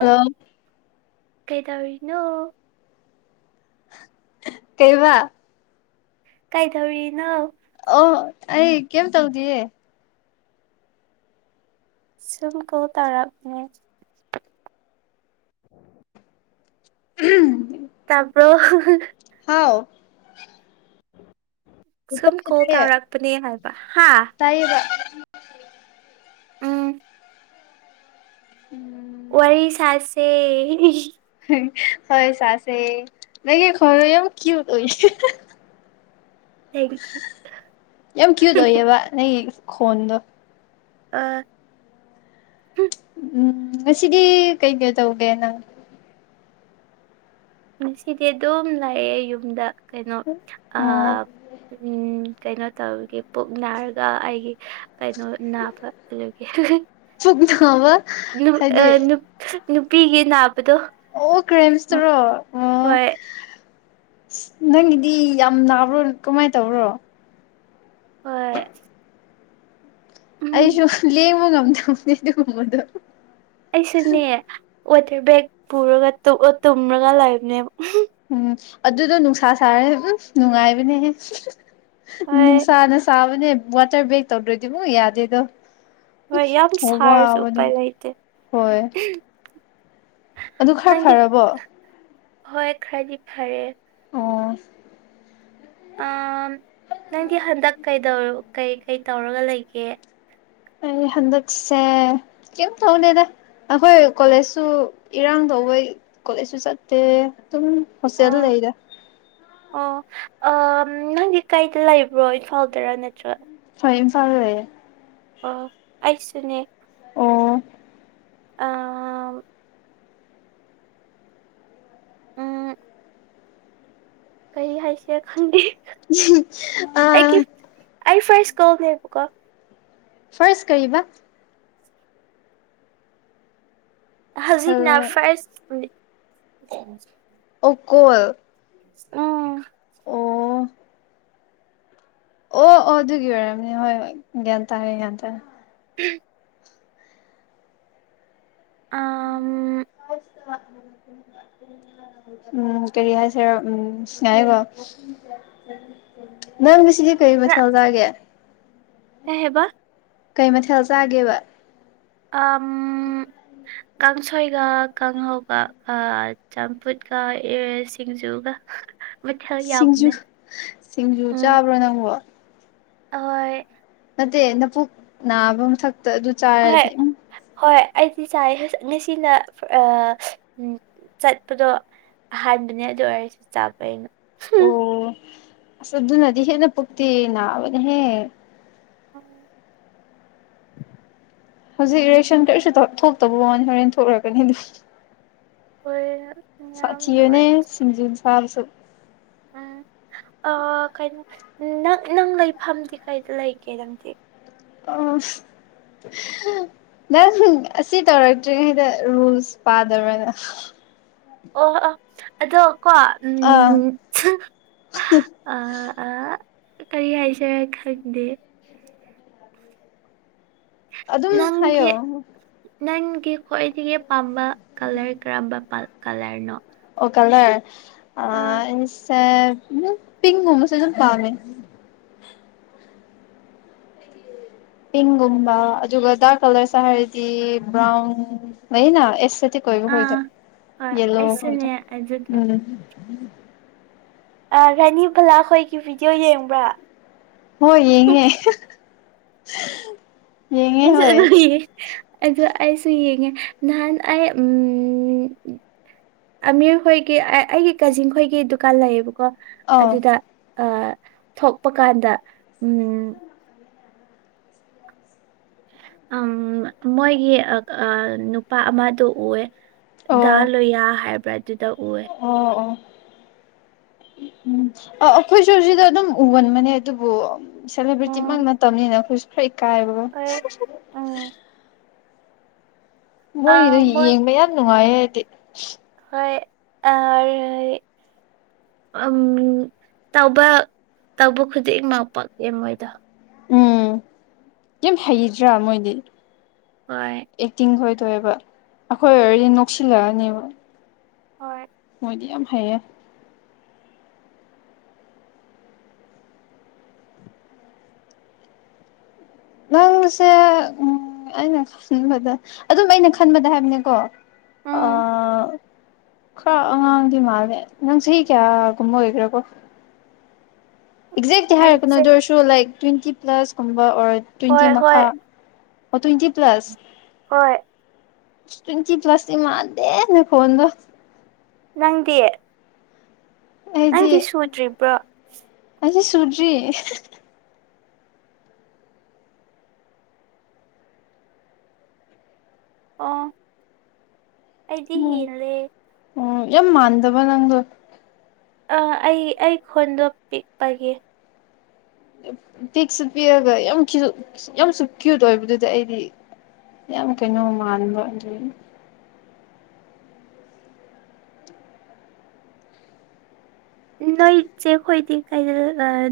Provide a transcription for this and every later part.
hello ꯀꯩ ꯗꯧꯔꯤꯅꯣ ꯀꯩꯕꯥ ꯀꯩꯗꯧꯔꯤ ꯅꯣ ꯑꯣ ꯑꯩ ꯀꯩꯝ ꯇꯧꯗꯤꯌꯦ ꯁꯨꯝ ꯀꯣꯜ ꯇꯧꯔꯛꯄꯅꯦ ꯇꯥꯄꯣ ꯑꯥꯎ ꯎꯝ ꯁꯨꯝ ꯀꯣꯜ ꯇꯥꯏꯌꯦꯇꯥꯏꯌꯦ ꯇꯧꯔꯛꯄꯅꯦ ꯍꯥꯏꯕ ꯍꯥ ꯇꯥꯏꯌꯦꯕ ꯎꯝ ꯎꯝ ꯋꯥꯔꯤ ꯁꯥꯥꯁꯦ ꯍꯣꯏ ꯁꯥꯁꯦ ꯅꯪꯒꯤ ꯈꯣꯜꯗꯣ ꯌꯥꯝ ꯀꯨꯏꯠ ꯑꯣꯏꯌꯦ ꯊꯦꯡꯀ꯭ꯌꯨ ꯌꯥꯝ ꯀ꯭ꯨꯠꯏ ꯑꯣꯏꯌꯦꯕ ꯅꯪꯒꯤ ꯈꯣꯟꯗꯣ ꯑꯥ ꯎꯝ ꯉꯁꯤꯗꯤ ꯀꯩ ꯀꯩ ꯇꯧꯒꯦ ꯅꯪ ꯉꯁꯤꯗꯤ ꯑꯗꯨꯝ ꯂꯩꯑꯦ ꯌꯨꯝꯗ ꯀꯩꯅꯣ ꯑ ꯎꯝ ꯎꯝ ꯀꯩꯅꯣ ꯇꯧꯔꯒꯤ ꯄꯨꯛ ꯅꯥꯔꯒ ꯑꯩꯒꯤ ꯀꯩꯅꯣ ꯅꯥꯕ ꯑꯗꯨꯒꯤ [unintelligible] ꯅꯨ ꯍꯥꯏꯗꯤ ꯑ ꯅꯨꯄ ꯅꯨꯄꯤꯒꯤꯅꯄ ꯑꯣ ꯀ꯭ꯔꯦꯁꯇ꯭ꯔꯣ ꯑꯣ ꯍꯣꯏ ꯅꯪꯒꯤꯗꯤ ꯌꯥꯝ ꯅꯥꯕ꯭ꯔꯣ ꯀꯃꯥꯏꯅ ꯇꯧꯕ꯭ꯔꯣ ꯍꯣꯏ ꯎꯝ ꯑꯩꯁꯨ ꯂꯦꯡꯕ ꯉꯝꯗꯕꯅꯤ ꯑꯗꯨꯒꯨꯝꯕꯗꯣ ꯑꯩꯁꯨꯅꯦ ꯋꯥꯇꯔ ꯕꯦꯒ ꯄꯨꯔꯒ ꯇꯣꯑꯣꯇꯨꯝꯔꯒ ꯂꯩꯕꯅꯦꯕ ꯎꯝ ꯑꯗꯨꯗꯣ ꯅꯨꯡꯁꯥ ꯁꯥꯔꯥ ꯑꯨꯐ ꯅꯨꯡꯉꯥꯏꯕꯅꯦꯍꯦ ꯍꯣꯏ ꯅꯨꯡꯁꯥꯅ ꯁꯥꯕꯅꯦ ꯋꯥꯇꯔ ꯕꯦꯛ ꯇꯧꯗꯥꯔꯗꯤ ꯃꯨꯛ ꯌꯥꯗꯦꯗꯣ ꯍꯣꯏ ꯌꯥꯝ ꯑꯣ ꯁꯥꯔꯁꯨ ꯋꯥꯕꯅꯤ ꯎꯄꯥꯏ ꯂꯩꯇꯦ ꯍꯣꯏ ꯑꯗꯨ ꯈꯔ ꯅꯪꯗꯤ ꯐꯔꯕꯣ ꯍꯣꯏ ꯈꯥꯔꯗꯤ ꯐꯔꯦ ꯑꯣ ꯑ ꯅꯪꯗꯤ ꯍꯟꯗꯛ ꯀꯩꯗꯧꯀꯩ ꯇꯧꯔꯒ ꯂꯩꯒꯦ ꯑꯩ ꯍꯟꯗꯛꯁꯦ ꯀꯝ ꯇꯧꯗꯦꯗ ꯑꯩꯈꯣꯏ ꯀꯣꯂꯦꯖꯁꯨ ꯏꯔꯥꯡ ꯇꯧꯕꯩ ꯀꯣꯂꯦꯖꯁꯨ ꯆꯠꯇꯦ ꯑꯗꯨꯝ ꯍꯣꯁꯇꯦꯜ ꯂꯩꯔꯦ ꯑꯣꯑ ꯅꯪꯒꯤ ꯀꯥꯏꯗ ꯂꯩꯕ꯭ꯔꯣ ꯏꯝꯐꯥꯜꯗꯔ ꯅꯠꯇ꯭ꯔ ꯍꯣꯏ ꯏꯝꯐꯥꯜ ꯂꯩꯌꯦ ꯑꯣ ꯑꯩꯁꯨꯅꯦ ꯑꯣ ꯑ ꯀꯩ ꯍꯥꯏꯁꯤꯔ ꯈꯪꯗꯦ ꯑꯥ ꯑꯩꯒꯤ ꯑꯩ ꯐꯥꯔꯁ ꯀꯣꯜꯅꯦꯕꯀꯣ ꯐꯥꯔꯁ ꯀꯩꯕ ꯍꯧꯖꯤꯛꯅ ꯐꯥꯔꯁ ꯑꫭ ꯀꯣꯜ ꯑꯝ ꯑꯣ ꯑꯣ ꯑꯗꯨꯒꯤ ꯑꯣꯏꯔꯝꯅꯤ ꯍꯣꯏ ꯍꯣꯏ ꯒ꯭ꯌꯥꯟ ꯇꯥꯔꯦ ꯌꯥꯟ ꯇꯥꯔꯦ [inaudible] ꯑꯝ [inaudible] ꯎꯝ ꯀꯔꯤ ꯍꯥꯏꯁꯦꯔ ꯎꯝ ꯉꯥꯏꯌꯣꯀꯣ ꯅꯪ ꯉꯁꯤꯒꯤ ꯀꯩ ꯃꯊꯦꯜ ꯆꯥꯒꯦ ꯀꯩ ꯍꯥꯏꯕ ꯀꯩ ꯃꯊꯦꯜ ꯆꯥꯒꯦꯕ ꯑꯝ ꯀꯥꯡꯁꯣꯏꯒ ꯀꯥꯡꯍꯧꯒ ꯑ ꯆꯝꯐꯨꯠꯀ [unintelligible] ꯁꯤꯡꯖꯨꯒ ꯃꯊꯦꯜ ꯁꯤꯡꯖꯨ ꯌꯥꯝꯕꯅꯦ ꯁꯤꯡꯖꯨ ꯎꯝ ꯆꯥꯕ꯭ꯔꯣ ꯅꯪꯕꯣ ꯍꯣꯏ ꯅꯠꯇꯦ ꯅꯄꯨꯨꯛ ꯅꯥꯕ ꯃꯊꯛꯇ ꯑꯗꯨ ꯍꯣꯏ ꯆꯥꯔꯗꯤ ꯎꯝ ꯍꯣꯏ ꯑꯩꯗꯤ ꯆꯥꯏ ꯉꯁꯤꯅ [unintelligible] ꯑ ꯆꯠꯄꯗꯣ ꯍꯥꯏꯕꯅꯦ ꯑꯗꯨ ꯑꯣꯏꯔꯁꯨ ꯆꯥꯕ ꯑꯩꯅ ꯍꯨꯝ ꯑꯣ ꯑꯁ ꯑꯗꯨꯅꯗꯤ ꯍꯦꯟꯅ ꯄꯨꯛꯇꯤ ꯅꯥꯕꯅꯦꯍꯦ [unintelligible] ꯍꯧꯖꯤꯛ ꯏꯔꯦꯛꯁꯟ ꯀꯔꯤꯁꯨ [unintelligible] ꯊꯣꯛꯇꯕ ꯋꯥꯅꯤ ꯍꯣꯔꯦꯟ ꯊꯣꯔꯛꯀꯅꯤ ꯑꯗꯨ ꯌꯥꯝ ꯁꯥꯊꯤꯕꯅꯦ ꯅꯨꯡꯉꯥꯏꯇꯦ ꯁꯤꯡꯖꯨ ꯆꯥꯔꯁꯨ ꯎꯝ ꯑ ꯀꯩꯅꯣ ꯅꯪ ꯅꯪ ꯂꯩꯐꯝꯗꯤ ꯀꯩꯗ ꯂꯩꯒꯦ ꯅꯪꯗꯤ ꯑꯁ ꯅꯪ ꯑꯁꯤ ꯇꯧꯔꯛꯇ꯭ꯔꯤꯉꯩꯗ ꯔꯨꯜꯁ ꯄꯥꯗꯕ꯭ꯔ ꯅꯪ ꯑꯣ ꯑꫭ ꯑꯗꯣ ꯀꯣ ꯑꯥ ꯎꯝ ꯑ ꯑ ꯀꯔꯤ ꯍꯥꯏꯁꯤꯔ ꯈꯪꯗꯦ ꯑꯗꯨꯝ ꯅꯪꯒꯤ ꯍꯥꯏꯌꯣ ꯅꯪꯒꯤ ꯈ꯭ꯋꯥꯏꯗꯒꯤ ꯄꯥꯝꯕ ꯀꯂꯔ ꯀꯔꯝꯕ [unintelligible] ꯀꯂꯔꯅꯣ ꯑꯣ ꯀꯂꯔ ꯑ ꯑꯥ ꯑꯩꯁꯦ ꯄꯤꯡꯒꯨꯝꯕꯁꯨ ꯑꯗꯨꯝ ꯄꯥꯝꯃꯦ [inaudible] ꯄꯤꯡꯒꯨꯝꯕ ꯑꯗꯨꯒ ꯗꯥꯔꯛ ꯀꯂꯔꯁꯨ ꯍꯥꯏꯔꯗꯤ ꯕ꯭ꯔꯥꯎꯟ ꯂꯩꯌꯦꯅ ꯑꯦꯁ ꯊꯦꯊꯤꯛ ꯑꫭꯏꯕ ꯑꯥ ꯈꫭꯏꯗꫭ ꯍꯣꯏ ꯌꯦꯂꯣ ꯑꯩꯁꯨꯅꯦ ꯍꫭꯏꯗꫭ ꯑꯗꯨꯗꯣ ꯎꯝ ꯑ ꯔꯥꯅꯤꯕꯂꯥꯈꯣꯏꯒꯤ ꯚꯤꯗꯤꯑꯣ ꯌꯦꯡꯕ꯭ꯔ ꯍꯣꯏ ꯌꯦꯡꯉꯦ ꯌꯦꯡꯉꯦ ꯑꯩꯁꯨ ꯍꯣꯏ ꯑꯗꯨ ꯌꯦ ꯑꯗꯨ ꯑꯩꯁꯨ ꯌꯦꯡꯉꯦ ꯅꯍꯥꯟ ꯑꯩ ꯎꯝ ꯑꯃꯤꯔꯈꯣꯏꯒꯤ ꯑꯩꯒꯤ ꯀꯖꯤꯟ ꯈꯣꯏꯒꯤ ꯗꯨꯀꯥꯟ ꯂꯩꯌꯦꯕꯀꯣ ꯑꯧ ꯑꯗꯨꯗ ꯑ ꯊꯣꯛꯄ ꯀꯥꯟꯗ ꯎꯝ ꯎꯝ ꯃꯣꯏꯒꯤ ꯅꯨꯄꯥ ꯑꯃꯗꯣ ꯎꯋꯦ ꯑꯣ ꯗꯥ ꯂꯣꯌꯥ ꯍꯥꯏꯕ꯭ꯔꯥ ꯑꯗꯨꯗ ꯎꯋꯦ ꯑꯣ ꯑꯣ ꯎꯝ ꯑ ꯑꯩꯈꯣꯏ ꯁꯨ ꯁꯤꯗ ꯑꯗꯨꯝ ꯎꯒꯟꯕꯅꯦ ꯑꯗꯨꯕꯨ ꯁꯦꯂꯦꯕ꯭ꯔꯤꯇꯤꯃꯛ ꯎꯝ ꯅꯠꯇꯕꯅꯤꯅ ꯑꯩꯈꯣꯏꯁꯨ ꯈ꯭ꯔꯥ ꯐꯀꯥꯏꯕꯀꯣ ꯍꯣꯏ ꯎꯝ ꯑ ꯃꯣꯏꯒꯤꯗꯣ ꯃꯣꯏ ꯌꯦꯡꯕ ꯌꯥꯝ ꯅꯨꯡꯉꯥꯏꯌꯦ ꯑꯩꯗꯤ ꯍꯣꯏ ꯑ ꯑꯔꯤꯔꯤ ꯎꯝ ꯇꯧꯕ ꯇꯧꯕ ꯈꯨꯗꯤꯡꯃꯛ ꯄꯥꯛꯑꯦ ꯃꯣꯏꯗ ꯎꯝ ꯌꯝ ꯍꯩꯗ꯭ꯔꯥ ꯃꯣꯏꯗꯤ ꯍꯣꯏ ꯑꯦꯛꯇꯤꯡ ꯍꯣꯏ ꯇꯧꯋꯦꯕ ꯑꯩꯈꯣꯏ ꯑꯣꯏꯔꯗꯤ ꯅꯣꯛꯁꯤꯜꯂꯛꯑꯅꯦꯕ ꯍꯣꯏ ꯃꯣꯏꯗꯤ ꯌꯥꯝ ꯍꯩꯌꯦ ꯅꯪꯁꯦ ꯎꯝ ꯑꯩꯅ ꯈꯟꯕꯗ ꯑꯗꯨꯝ ꯑꯩꯅ ꯈꯟꯕꯗ ꯍꯥꯏꯕꯅꯦꯀꯣ ꯎꯝ ꯈ꯭ꯔꯥ ꯑꯉꯥꯡꯗꯤ ꯃꯥꯜꯂꯦ ꯅꯪ ꯆꯍꯤ ꯀꯌꯥꯒꯨꯝꯕ ꯑꯣꯏꯒꯦꯔꯀꯣ ꯑꯦꯛꯖꯦꯛꯇꯤ ꯍꯥꯏꯔꯛꯀꯅꯨ ꯑꯩꯁꯦ ꯑꯗꯨ ꯑꯣꯏꯔꯁꯨ ꯂꯥꯏꯛ ꯇ꯭ꯋꯦꯟꯇꯤ ꯄ꯭ꯂꯁꯀꯨꯝꯕ ꯑꯣꯔ ꯍꯣꯏ ꯇ꯭ꯋꯦꯟꯇꯤ ꯍꯣꯏ ꯃꯈꯥ ꯑꯣ ꯇ꯭ꯋꯦꯟꯇꯤ ꯄ꯭ꯂꯥꯁ ꯍꯣꯏ ꯇꯣꯏꯟꯇꯤ ꯄꯂꯁ ꯇꯤ ꯃꯥꯟꯗꯦ ꯅꯈꯣꯟꯗꯣ ꯅꯪꯗꯤ ꯅꯪꯗꯤ ꯁꯨꯗ꯭ꯔꯤꯕ꯭ꯔꯣ ꯑꯩꯁꯨ ꯁꯨꯗꯔꯤ ꯑꯣ ꯑꯩꯗꯤ ꯎꯝ ꯍꯦꯜꯂꯦ ꯎꯝ ꯌꯥꯝ ꯃꯥꯟꯗꯕ ꯅꯪꯗꯣ ꯑ ꯑꯩ ꯑꯩ ꯈꯣꯟꯗꯣ ꯄꯤꯛꯄꯒꯤ ꯄꯤꯛꯁꯨ ꯄꯤꯛꯑꯥꯒ ꯌꯥꯝ ꯌꯥꯝꯁꯨ ꯀ꯭ꯌꯨꯠ ꯑꯣꯏꯕꯗꯨꯗ ꯑꯩꯗꯤ ꯌꯥꯝ ꯀꯩꯅꯣ ꯃꯥꯟꯕ ꯑꯗꯨ ꯅꯣꯏ ꯆꯦꯈꯣꯏꯗꯤ ꯀꯗ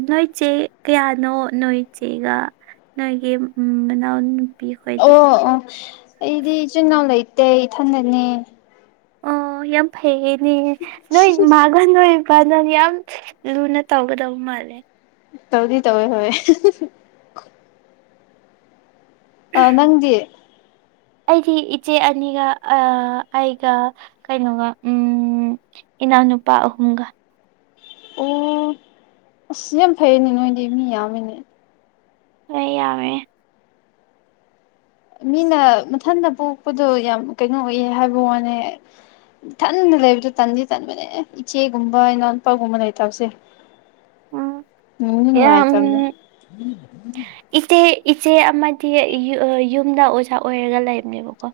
ꯅꯣꯏꯆꯦ ꯀꯌꯥꯅꯣ ꯅꯣꯏ ꯆꯦꯒ ꯅꯣꯏꯒꯤ ꯃꯅꯥꯑꯣ ꯑꯣ ꯑꯣ ꯑꯩꯗꯤ ꯏꯆꯤꯜ ꯏꯅꯥꯎ ꯂꯩꯇꯦ ꯏꯊꯟꯗꯅꯦ ꯑꯣ ꯌꯥꯝ ꯐꯩꯅꯦ ꯅꯣꯏ ꯃꯥꯒ ꯅꯣꯏ ꯀ ꯅ ꯌꯥꯝ ꯂꯨꯅ ꯇꯧꯒꯗꯧ ꯃꯥꯜꯂꯦ ꯇꯧꯗꯤ ꯇꯧꯋꯦ ꯍꯦ ꯑ ꯅꯪꯗꯤ ꯑꯩꯗꯤ ꯏꯆꯦ ꯑꯅꯤꯒ ꯑꯩꯒ ꯀꯩꯅꯣꯒ ꯎꯝ ꯏꯅꯥꯎꯅꯨꯄꯥ ꯑꯍꯨꯝꯒ ꯑꯣ ꯑꯁ ꯌꯥꯝ ꯐꯩꯅꯦ ꯅꯣꯏꯗꯤ ꯃꯤ ꯌꯥꯝꯃꯤꯅꯦ ꯍꯣꯏ ꯌꯥꯝꯃꯦ ꯃꯤꯅ ꯃꯊꯟꯇ ꯄꯣꯛꯄꯗꯣ ꯌꯥꯝ ꯀꯩꯅꯣ ꯑꯣꯏꯌꯦ ꯍꯥꯏꯕ ꯋꯥꯅꯦ ꯊꯟꯗ ꯂꯩꯕꯗꯣ ꯇꯟꯗꯤ ꯇꯟꯕꯅꯦ ꯏꯆꯦꯒꯨꯝꯕ ꯏꯅꯥꯎꯄꯥꯒꯨꯝꯕ ꯂꯩꯇꯕꯁꯦ ꯎꯝ ꯅꯨꯡꯁꯨ ꯌꯥꯝ ꯅꯨꯡꯉꯥꯏꯇꯕꯅꯤ ꯏꯆꯦ ꯏꯆꯦ ꯑꯃꯗꯤ ꯌꯨꯝꯗ ꯑꯣꯖꯥ ꯑꯣꯏꯔꯒ ꯂꯩꯕꯅꯦꯕꯀꯣ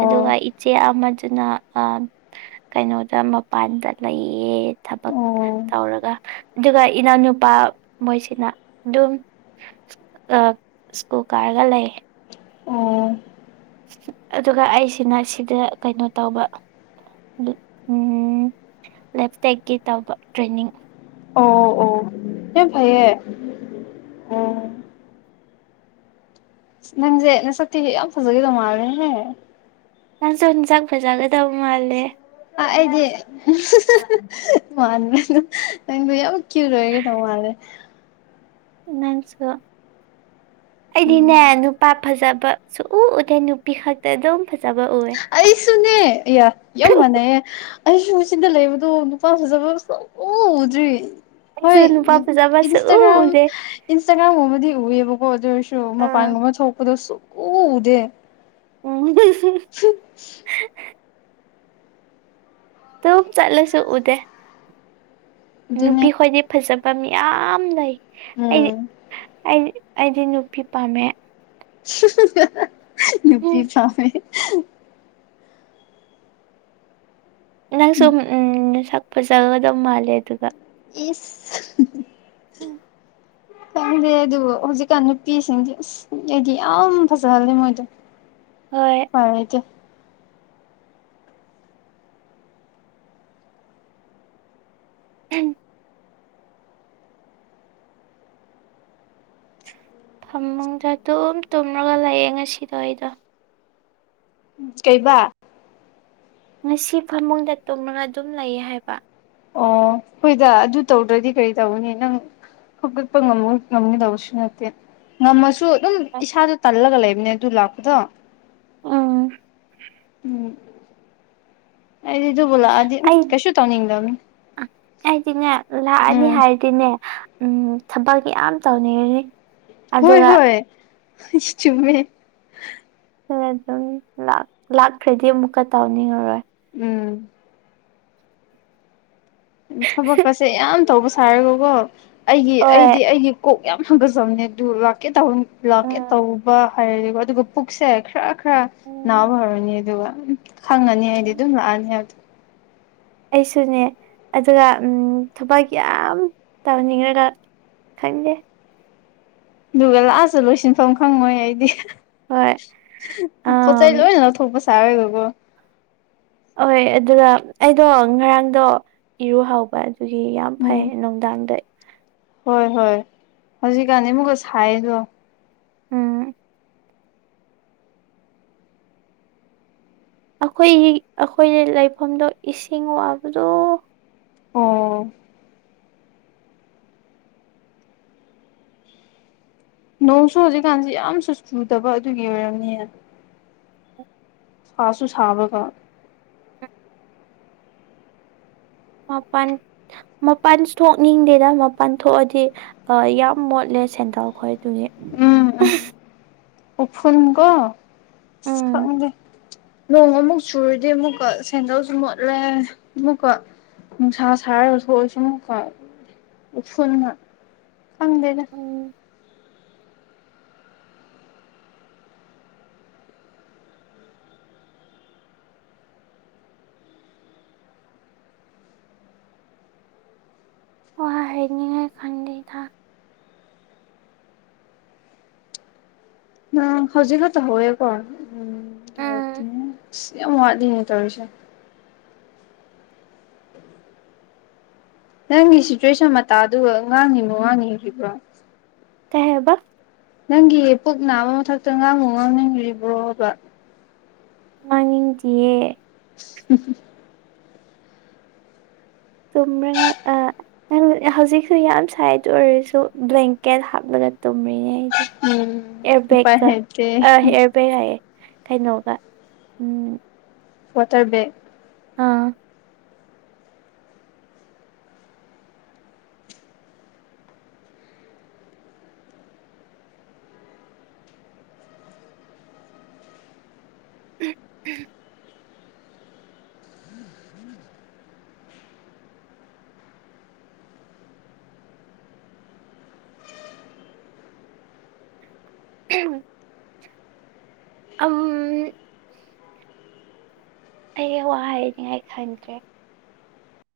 ꯑꯗꯨꯒ ꯏꯆꯦ ꯑꯃꯖꯨ ꯑꯗꯨꯅ ꯀꯩꯅꯣꯗ ꯃꯄꯥꯟꯗ ꯂꯩꯌꯦ ꯊꯕꯛ ꯑꯣ ꯇꯧꯔꯒ ꯑꯗꯨꯒ ꯏꯅꯥꯎꯅꯨꯄꯥ ꯃꯣꯏꯁꯤꯅ ꯑꯗꯨꯝ ꯁ꯭ꯀꯨꯜ ꯀꯥꯔꯒ ꯂꯩ ꯑꯣ ꯑꯗꯨꯒ ꯑꯩꯁꯤꯅ ꯁꯤꯗ ꯀꯩꯅꯣ ꯇꯧꯕ ꯎꯝ ꯂꯦꯞꯇꯦꯛꯀꯤ ꯇꯝꯕ ꯇ꯭ꯔꯦꯟꯅꯤꯡ ꯑꯣ ꯑꯣ ꯑꯦ ꯌꯥꯝꯅꯥ ꯐꯩꯌꯦ ꯑꯣ ꯅꯪꯁꯦ ꯅꯁꯛꯇꯤ ꯌꯥꯝ ꯐꯖꯈꯤꯗꯧ ꯃꯥꯜꯂꯦꯍꯦ ꯅꯥꯪꯁꯨ ꯑꯦꯟꯖꯥꯡ ꯐꯖꯅ ꯑ ꯑꯩꯗꯤ ꯃꯥꯂꯦ ꯅꯪꯗ ꯌꯥꯝ ꯀ꯭ꯌꯨꯠ ꯑꯣꯏꯗꯧ ꯃꯥꯜꯂꯦ ꯅꯪꯁꯨ ꯑꯩꯗꯤꯅꯦ ꯎꯝ ꯅꯨꯄꯥ ꯐꯖꯕ ꯁꯨꯛ ꯎ ꯎꯗꯦ ꯅꯨꯄꯤ ꯈꯇ ꯑꯗꯨꯝ ꯐꯖꯕ ꯎꯑꯦ ꯑꯩꯁꯨꯨꯅꯦ ꯏꯌꯥ ꯌꯥꯝ ꯃꯥꯟꯅꯩꯌꯦ ꯑꯩꯁꯨ ꯁꯤꯗ ꯂꯩꯕꯗꯣ ꯅꯨꯄꯥ ꯐꯖꯕ ꯁꯨꯛꯎ ꯎꯗ꯭ꯔꯤ ꯑꯩꯁꯨ ꯍꯣꯏ ꯅꯨꯄꯥ ꯐꯖꯕ ꯁꯨꯛꯎ ꯏꯟꯁꯇꯥꯒ꯭ꯔꯥꯝ ꯎꯗꯦ ꯏꯟꯁꯇꯥꯒ꯭ꯔꯥꯝꯒꯨꯝꯕꯗꯤ ꯎꯑꯦꯕꯀꯣ ꯑꯗꯨꯑꯣꯏꯁꯨ ꯑꯥ ꯃꯄꯥꯟ ꯒꯨꯝꯕ ꯊꯣꯛꯄꯗꯨ ꯁꯨꯛꯎ ꯎꯗꯦ [unintelligible] ꯑꯗꯨꯝ ꯆꯠꯂꯁꯨ ꯎꯗꯦ ꯑꯗꯨꯅꯦ ꯅꯨꯄꯤ ꯈꯣꯏꯗꯤ ꯐꯖꯕ ꯃꯤꯌꯥꯝ ꯂꯩ ꯑꯩꯗꯤ ꯎꯝ ꯑꯩꯗꯤ ꯑꯩꯗꯤ ꯅꯨꯄꯤ ꯄꯥꯝꯃꯦ ꯅꯨꯄꯤ ꯎꯝ ꯄꯥꯝꯃꯦ ꯅꯪꯁꯨ ꯎꯟ ꯅꯁꯛ ꯐꯖꯒꯗ ꯃꯥꯜꯂꯦ ꯑꯗꯨꯒ ꯏꯁ ꯎꯝ ꯈꯪꯗꯦ ꯑꯗꯨꯕꯨ ꯍꯧꯖꯤꯛꯀꯥꯟ ꯅꯨꯄꯤꯁꯤꯡꯗꯤ ꯑꯁ ꯑꯩꯗꯤ ꯌꯥꯝ ꯐꯖꯍꯜꯂꯦ ꯃꯣꯏꯗꯣ ꯍꯣꯏ ꯎꯄꯥꯢ ꯂꯩꯇꯦ [unintelligible] ꯐꯃꯨꯡꯗ ꯑꯗꯨꯝ ꯇꯨꯝꯔꯒ ꯂꯩꯌꯦ ꯉꯁꯤꯗꯣ ꯑꯩꯗꯣ ꯀꯩꯕ ꯉꯁꯤ ꯐꯃꯨꯡꯗ ꯇꯨꯝꯔꯒ ꯑꯗꯨꯝ ꯂꯩ ꯍꯥꯏꯕ ꯑꯣ ꯍꯣꯏꯗ ꯑꯗꯨ ꯇꯧꯗ꯭ꯔꯗꯤ ꯀꯔꯤ ꯇꯧꯒꯅꯤ ꯅꯪ ꯍꯧꯒꯠꯄ ꯉꯝꯃ ꯉꯝꯒꯗꯕꯁꯨ ꯅꯠꯇꯦ ꯉꯝꯃꯁꯨ ꯑꯗꯨꯝ ꯏꯁꯥꯗꯣ ꯇꯜꯂꯒ ꯂꯩꯕꯅꯦ ꯑꯗꯨ ꯂꯥꯛꯄꯗꯣ ꯎꯝ ꯎꯝ ꯑꯩꯗꯤ ꯑꯗꯨꯕꯨ ꯂꯥꯛꯑꯗꯤ ꯑꯩ ꯀꯩꯁꯨ ꯇꯧꯅꯤꯡꯗꯕꯅꯦ ꯑꯩꯗꯤꯅꯦ ꯂꯥꯛꯑꯅꯤ ꯍꯥꯏꯔꯗꯤꯅꯦ ꯎꯝ ꯊꯕꯛ ꯌꯥꯝ ꯇꯧꯅꯤꯡꯔꯅꯤ ꯍꯣꯏ ꯍꯣꯏ ꯆꯨꯝꯃꯦ ꯄꯦꯔꯦꯗ ꯇꯧꯅꯤ ꯂꯥꯛꯈ꯭ꯔꯗꯤ ꯑꯃꯨꯛꯀ ꯇꯥꯎꯅꯤꯡꯉꯔꯣꯏ ꯎꯝ ꯊꯕꯛꯀꯁꯦ ꯌꯥꯝ ꯇꯧꯕ ꯁꯥꯔꯒꯀꯣ ꯑꯩꯒꯤ ꯍꯣꯏ ꯑꯩꯗꯤ ꯑꯩꯒꯤ ꯀꯣꯛ ꯌꯥꯝ ꯍꯒꯠꯆꯕꯅꯦ ꯑꯗꯨ ꯂꯥꯛꯀꯦ ꯇꯧ ꯂꯥꯛꯀꯦ ꯎꯝ ꯇꯧꯕ ꯍꯥꯏꯔꯗꯤꯀꯣ ꯑꯗꯨꯒ ꯄꯨꯛꯁꯦ ꯈꯔ ꯈꯔ ꯅꯥꯕ ꯎꯝ ꯍꯧꯔꯅꯤ ꯑꯗꯨꯒ ꯈꯪꯉꯅꯤ ꯑꯩꯗꯤ ꯑꯗꯨꯝ ꯂꯥꯛꯑꯅꯤ ꯍꯥꯏꯕꯗꯣ ꯑꯩꯁꯨꯅꯦ ꯑꯗꯨꯒ ꯎꯝ ꯊꯕꯛ ꯌꯥꯝ ꯇꯧꯅꯤꯡꯉꯒ ꯈꯪꯗꯦ ꯑꯗꯨꯒ ꯂꯥꯁꯇ ꯂꯣꯏꯁꯤꯟꯐꯝ ꯈꯪꯉꯣꯏ ꯑꯩꯗꯤ ꯍꯣꯏ ꯄꯣꯠ ꯆꯩ ꯑꯝ ꯂꯣꯏꯅ ꯂꯧꯊꯣꯛꯄ ꯁꯥꯔꯒ ꯀꯣ ꯑꫭꯏ ꯑꯗꯨꯗ ꯑꯩꯗꯣ ꯉꯔꯥꯡꯗꯣ ꯏꯔꯨ ꯍꯧꯕ ꯑꯗꯨꯒꯤ ꯌꯥꯝ ꯐꯩ ꯎꯝ ꯅꯨꯡꯗꯥꯡꯗ ꯍꯣꯏ ꯍꯣꯏ ꯍꯧꯖꯤꯛꯀꯥꯟꯗꯤ ꯑꯃꯨꯛꯀ ꯁꯥꯏꯗꯣ ꯎꯝ ꯑꯈꯣꯏꯒꯤ ꯑꯈꯣꯏꯅ ꯂꯩꯐꯝꯗꯣ ꯏꯁꯤꯡ ꯋꯥꯕꯗꯣ ꯑꯣ ꯅꯣꯡꯁꯨ ꯍꯧꯖꯤꯛꯀꯥꯟꯁꯤ ꯌꯥꯝꯁꯨ ꯆꯨꯗꯕ ꯑꯗꯨꯒꯤ ꯑꯣꯏꯔꯝꯅꯤꯌꯦ [inaudible] ꯁꯥꯁꯨ ꯁꯥꯕꯒ ꯃꯄꯥꯟ ꯃꯄꯥꯟꯁꯨ ꯊꯣꯛꯅꯤꯡꯗꯦꯗ ꯃꯄꯥꯟ ꯊꯣꯛꯑꯗꯤ ꯑ ꯌꯥꯝ ꯃꯣꯠꯂꯦ ꯁꯦꯟꯗꯜ ꯈꯣꯏ ꯗꯨꯒꯤ ꯎꯐꯨꯟ ꯀꯣ ꯑꯁ ꯎꯝ ꯈꯪꯗꯦ ꯅꯣꯡ ꯑꯃꯨꯛ ꯆꯨꯔꯗꯤ ꯑꯃꯨꯛꯀ ꯁꯦꯟꯗꯜꯁꯨ ꯃꯣꯠꯂꯦ ꯑꯃꯨꯛꯀ ꯅꯨꯡꯁꯥ ꯁꯥꯔꯒꯁꯨ ꯑꯣꯏꯁꯅꯨ ꯑꯃꯨꯛꯀ ꯎꯐꯨꯟꯅ ꯈꯪꯗꯦꯗ ꯎꯝ ꯋꯥꯏꯅꯦ ꯈꯪꯗꯦꯗ ꯅꯪ ꯍꯧꯖꯤꯛꯈꯠꯇ ꯍꯋꯦ ꯀꯣ ꯑꯝ ꯎꯝ ꯌꯥꯝ ꯋꯥꯠꯂꯤꯅꯦ ꯇꯧꯔꯤꯁꯦ ꯅꯪꯒꯤ ꯁꯤꯆ꯭ꯋꯦꯁꯟ ꯃꯇꯥꯗꯨꯒ ꯉꯥꯡꯉꯤ [unintelligible] ꯉꯥꯡꯔꯤꯕ꯭ꯔꯣ ꯀꯩ ꯍꯥꯏꯕ ꯅꯪꯒꯤ ꯄꯨꯛ ꯅꯥꯕ ꯃꯊꯛꯇ ꯉꯥꯡꯕꯨ ꯉꯥꯡꯅꯤꯡꯔꯤꯕ꯭ꯔꯣꯕ ꯉꯥꯡꯅꯤꯡꯗꯤꯌꯦ [unintelligible] ꯇꯨꯝꯔꯤꯡ ꯔꯛꯑ [unintelligible] ꯍꯧꯖꯤꯛꯁꯨ ꯌꯥꯝ ꯁꯥꯏ ꯑꯗꯨ ꯑꯣꯏꯔꯁꯨ ꯕ꯭ꯂꯦꯡꯀꯦꯠ ꯍꯥꯞꯂꯒ ꯇꯨꯝ ꯔꯤꯅꯦ ꯑꯩꯗꫭ ꯎꯝ ꯎꯄꯥꯏ ꯏꯔꯕꯦꯛꯀ ꯂꯩꯇꯦ ꯑ ꯏꯔꯕꯦꯛ ꯍꯥꯏꯌꯦ ꯀꯩꯅꯣꯒ ꯎꯝ ꯋꯥꯇꯔ ꯕꯦꯛ ꯑꯥ [inaudible] [unintelligible] ꯑꯝ ꯑꯩ ꯋꯥ ꯍꯥꯏꯅꯤꯡꯉꯥꯏ ꯈꯪꯗ꯭ꯔꯦ